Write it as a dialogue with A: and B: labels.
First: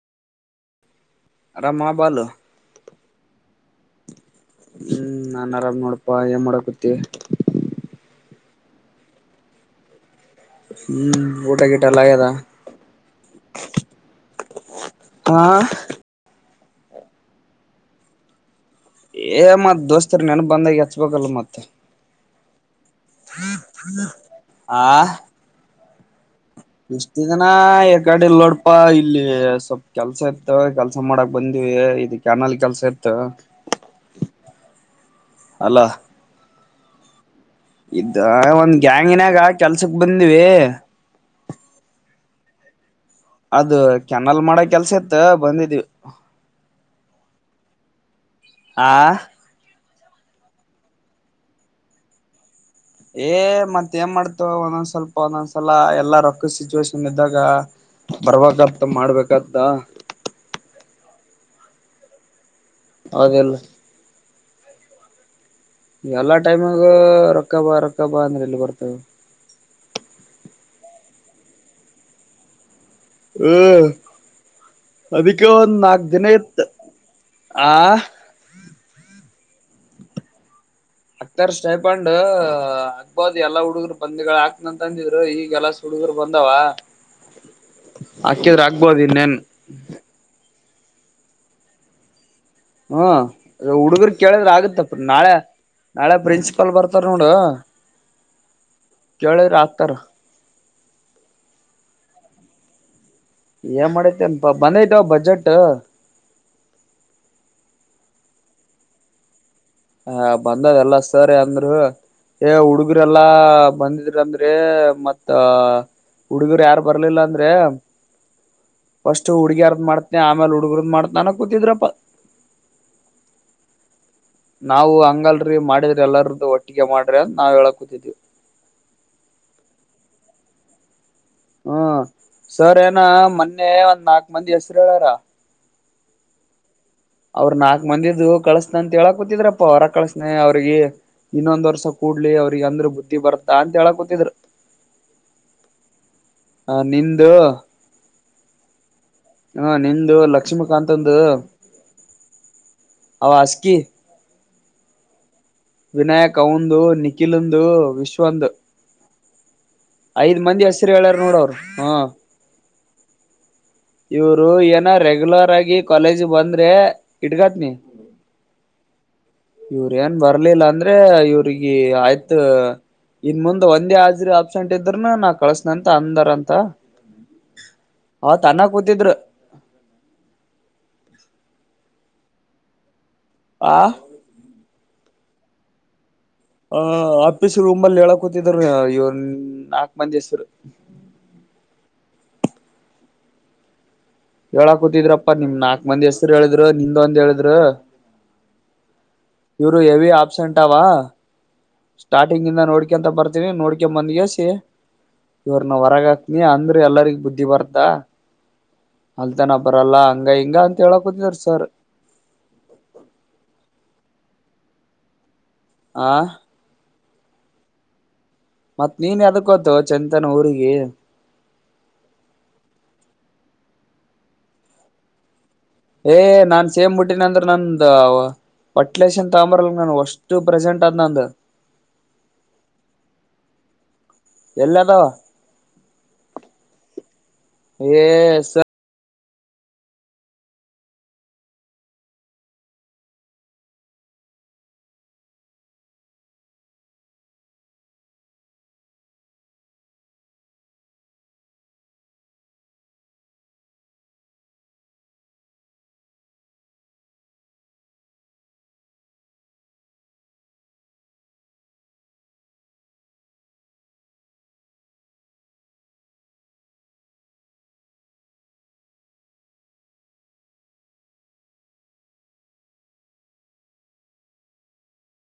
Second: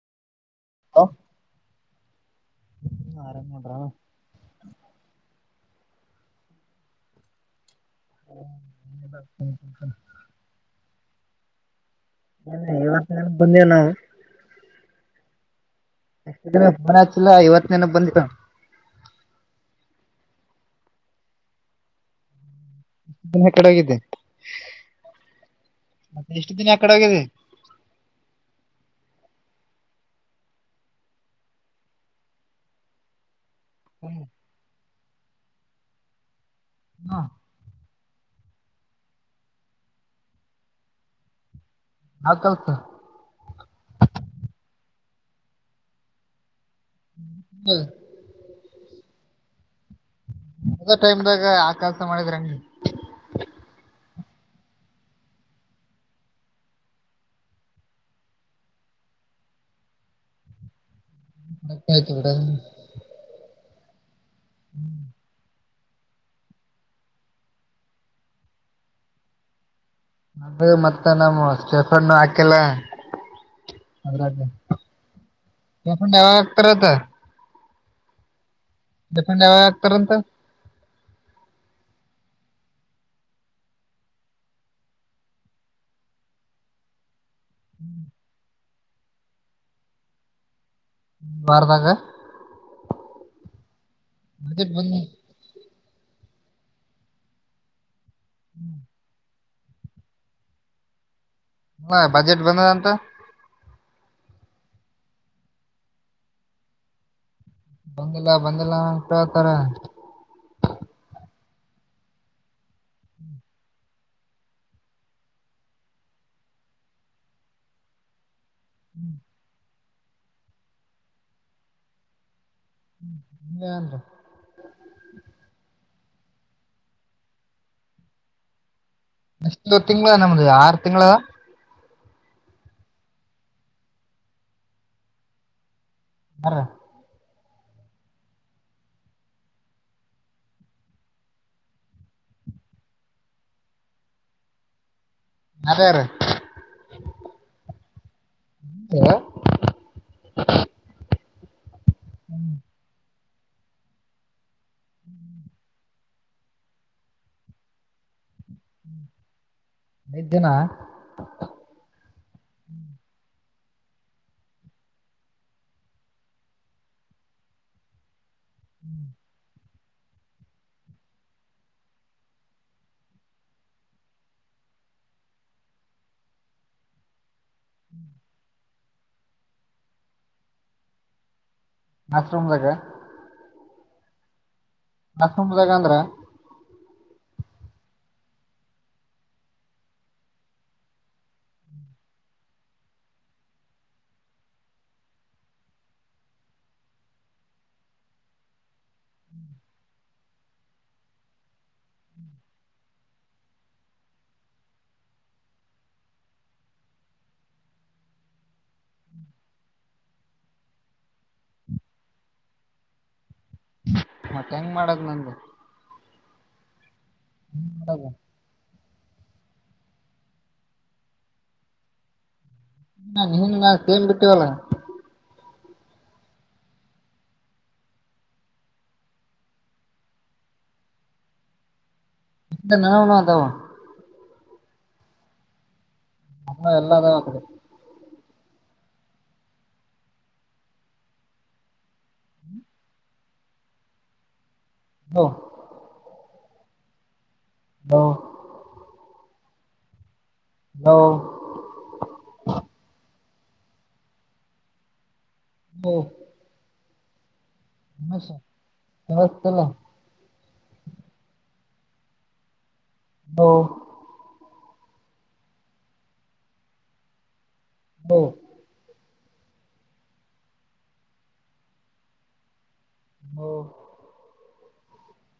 A: hello
B: ಅರಾಮ ಬಲು
A: ಹ
B: ಹ್ಮ್ ನಾನ್ ಆರಾಮ್ ನೋಡಪಾ ಏನ್ ಮಾಡಕತ್ತ
A: ಹ್ಮ
B: ಹ್ಮ್ ಊಟಾಗ
A: ಇವ ಬಂದೇವು ನಾವು
B: ಹ
A: ಮನ ಆತಿಲ್ಲ ಇವತ್ ನೇನ ಬಂದಿರ
B: ಏ ಮತ್ ದೋಸ್ತ ರ ನನ ಬಂದಾಗ ಎಚ್ಬೇಕಲ್ಲ ಮತ್ತ
A: ಕಡೆ ಹೋಗಿದ್ದೆ ಮತ್ತೆ ಎಷ್ಟು ದಿನ ಯಾಕಡೆ ಹೋಗಿದಿ
B: ಇಷ್ಟು ದಿನ ಯಕಾಡೆ ಇಲ್ಲೋಡ್ಪಾ ಇಲ್ಲಿ ಸ್ವ ಕೆಲ್ಸ ಇತ ಕೆಲ್ಸ ಮಾಡಕ್ ಬಂದಿವವಿ ಇದಕ್ಕೆ್ಯನಲ್ ಕೆಲ್ಸ ಇತ
A: ಹ್ಮ್
B: ಅಲ್ಲ
A: ಹಾ
B: ಇದ ಒಂದ್ ಗ್ಯಾಂಗಿನಾಗ ಕೆಲ್ಸಕ್ ಬಂದವಿ
A: ಆಕಲ್ಸ
B: ಅದು ಕೆನಲ್ ಮಾಡ ಕೆಲ್ಸ ಇತ್ ಬಂದಿದೀವಿ
A: ಹ್ಮ
B: ಆ
A: ಅದ ಟೈಮ್ದಾಗ ಆ ಕೆಲ್ಸ ಮಾಡಿದ್ರಂಗಿ
B: ಏ ಮತ್ತ ಏನ್ ಮಾಡ್ತು ಒಂದೊಂದ್ ಸ್ವಲ್ಪ ಒಂದೊಂದ್ಸಲ ಎಲ್ಲಾ ರೊಕ್ಕದ ಸಿಚುವೇೇಶನ್ ಇದ್ದಾಗ ಬರ್ವತ್ತ ಮಾಡ್ಬೇಕತ್ತ
A: ಮತ್ತ ಆಯ್ತು ಬಿೇಡ
B: ಹಾಗದಲ್ಲ
A: ಹ್ಮ್
B: ಎಲ್ಲಾ ಟೈಮಗ ರೊಕ್ಕಬ ರೊಕ್ಕಬ ಅಂದ್ರೆ ಇಲ್ಲಿ ಬರ್ತವೆ
A: ನ ಮತ್ತ ನಮ್ಮ ಸ್ಟೆಫನ್ ಹಾಕಲ್ಲ
B: ಹ ಅದಕ್ಕೆ
A: ಸ್ಟೆಫನ್ ಯಾವಾಗ
B: ನಾಗಜನತ್ತು
A: ಹಾಕ್ತಾರಂತ
B: ಆ
A: ಫೆಂಡ ಯಾವಾಗಗ್ತಂತ
B: ಅತರ್ ಸ್ಟೈಫಂಡ್ ಅಕ್ಬದ್ ಎಲ್ಲಾ ಹುಡುಗರು ಬಂದಿಗಳ ಹಾಕ್ನಂತ ಅಂದಿದ್ರು ಈಗಲ್ಲಾ ಸುಲ್ ಬಂದಾವ ಆಕಿದ್ರೆ ಆಗ್ಬೋದು ಇನ್ನೇನ್
A: ಬಾರತಾಗ
B: ಹ್ಮ್ ಅದ ಹುಡುಗರು ಕೇಳಿದ್ರೆ ಆಗುತ್ತಪ್ಪ
A: ಬಂದಿ
B: ನಾಳೆ ನಾಳೆ ಪ್ರಿನ್ಸಿಪಾಲ್ ಬರ್ತಾರ ನೋಡು
A: ಹ್ಮ್
B: ಜಳರತ್ರ
A: ಹ ಬಜೆಟ್ ಬಂದ ಅಂತ
B: ಏನ್ ಮಾಡೈತೆಪ ಬಂದೈತ ಬಜೆಟ್
A: ಬಂದಿಲ್ಲ ಬಂದಿಲ್ಲ ಉಂಟ ಹತಾರ
B: ಹ ಬಂದದ ಎಲ್ಲ ಸರಿ ಅಂದ್ರ ಏ ಹುಡುಗರೆ ಎಲ್ಲಾ ಬಂದಿದ ಅಂದ್ರೆ ಮತ್ತ ಹುಡುಗರು ಯಾರು ಬರ್ಲಿಲ್ಲ ಅಂದ್ರೆ ಫಸ್ಟ್ ಹುಡ್ಗ್ಯಾರದ ಮಾಡ್ತನನೆ ಆಮೇಲ್ ಹುಡ್ಗರದ ಮಾಡ್ತ ನನ ಕೂತಿದ್ರಪ್ಪ
A: ಹ್ಮನ್
B: ನಾವು ಹಂಗಲ್ರಿ ಮಾಡಿದ್ರ ಎಲ್ಲಾರದ್ದು ಒಟ್ಟಿಗೆ ಮಾಡ್ರಿ ಅ ನಾವ್ ಹೇಳ ಕೂತಿದೀವಿ
A: ಒ ತಿಂಗಳ ನಮ್ದು ಆರು ತಿಂಗಳದ
B: ಹ್ಮ ಸರ್ ಏನ ಮೊನ್ನೆ ಒಂದ್ ನಾಕ್ ಮಂದಿ ಹೆಸರು ಹೇಳಾರ
A: ಹ
B: ಅವ್ರ್ ನಾಕ್ ಮಂದಿದು ಕಳಸನ ಅಂತ ಹೇಳಕ್ ಕೂತಿದ್ರಪ್ಪ ಹೊರ ಕಳಸನ ಅವ್ರಿಗೆ ಇನ್ನೊಂದ್ ವರ್ಷ ಕೂ ಳ್ಳಿ ಅವ್ರಿಗೆ ಅಂದ್ರು ಬುದ್ಧಿ ಬರ್ತ್ತಾ ಅಂತ ಹೇಳಕ್ ಕೂತಿದ್ರು
A: ಯಾರ್ಯಾರ
B: ಹ ನಿ್ದು
A: ಹ್ಮ್
B: ಹಾ ನಿ್ದ ಲಕ್ಷ್ಮಕಾತ್ಂದು
A: ಹ್ಮ್
B: ಆವಾಜ ಕ
A: ಹ್ಮ್
B: ವಿನಾಯಕ ಉಂದು ನಿಖಿಲ್ಂದು ವಿಶ್ವಂದು ಐದ್ ಮಂದಿ ಹಸರು ಹೇಳ್ಯಾರ ನೋಡವರು ಹ ಇವರು ಏನ ರೆಗ್ಯುಲರ್ ಆಗಿ ಕಾಲೇಜ ಬಂದ್ರೆ ಹಡ್ಗತ್ನಿ
A: ಹ್ಮ್
B: ಇವ್ರ ಏನ್ ಬರ್ಲಿಲ್ಲ ಅಂದ್ರೆ ಇವ್ರಿಗೆ ಆಯ್ತು ಇನ್ ಮುಂದ್ ಒಂದೇ ಹಾಜ್ರ ಅಬ್ಸೆಂಟ್ ಇದ್ರೂನು ನಾ ಕಳಸನಂತ ಅಂದರ ಅಂತ ಹ ತನ್ನ ಕೂತಿದ್ರು
A: ಮಾಶರುೂಮ್ದಾಗ
B: ಆ
A: ನತ್ಕಂಬದಾಗ ಅಂದ್ರೆ
B: ಹ ಆಫೀಸ್ರು ರೂಂಬಲ್ಲಿ ಹೇಳಕ್ೂತಿದ್ರು ಇವ ನಾಕ್ ಮಂದಿ ಹೆಸರು ಹೇಳಾಕ್ ಕೂತಿದ್ರಪ್ಪಾ ನಿಮ ನಾಕ್ ಮಂದಿ ಹೆಸ್ರು ಹೇಳಿದ್ರು ನಿಂದ ಒಂದ್ ಹೇಳಿದ್್ರ ಇವರು ಹೆವಿ ಆಪ್ಸೆಂಟ್ವಾ ಸ್ಟಾರ್ಟಿಂಗ್ ಇಂದ ನೋಡ್ಕಂತ ಬರ್ತೀನಿ ನೋಡ್ಕ ಬಂದಗೆ ಸಿ ಇವ್ರನ ಹೊರಗ ಹಾಕ್ನಿ ಅಂದ್ರೆ ಎಲ್ಲರಿಗ ಬುದ್ಧಿ ಬರ್ತಾ ಅಲ್ತಾನ ಬರಲ್ಲ ಹಂಗ ಹಿಂಗ ಅಂತ ಹೇಳಕತಿದಾರ ಸರ್ ಹಪ್ಪ
A: ಮತ್ತೆ ಹೆಂಗ್ ಮಾಡದ್ ನಂದು
B: ಆ
A: ಹ್ಮ ಬರಬ
B: ಮತ್ತ್ ನೀನ್ ಅದಕ್ಕೋತ ಚಂತನ್ ಊರಿಗೆ
A: ಹ ನೀನ್ ೇಮ್ ಬಿಟ್ಟಿವಲ್ಲ
B: ಏ ನಾನ್ ಸೇಮ್ಬಟ್ಟನ ಅಂದ್ರೆ ನಂದ ಪಟ್ಲೇಶನ್ ತಾಮ್ರಲ್ಲ ನಾನು ಅಷ್ಟು ಪ್ರೆಸೆಂಟ್ ಅ ಅಂದ
A: ಎಂತ ನನಣ ಅದಾವ
B: ಎಲ್ಲಾದೋ
A: ನಲ್ಲ ಎಲ್ಲಾದ ಆದೆ
B: ಎ ಸ
A: ಹ್ಮ ಹಾ ಹ ಹ್ಮ ಹ ಹವಸ್ತಲ್ಲ ಹ್ಮ ಹೌ ಹ್ಮ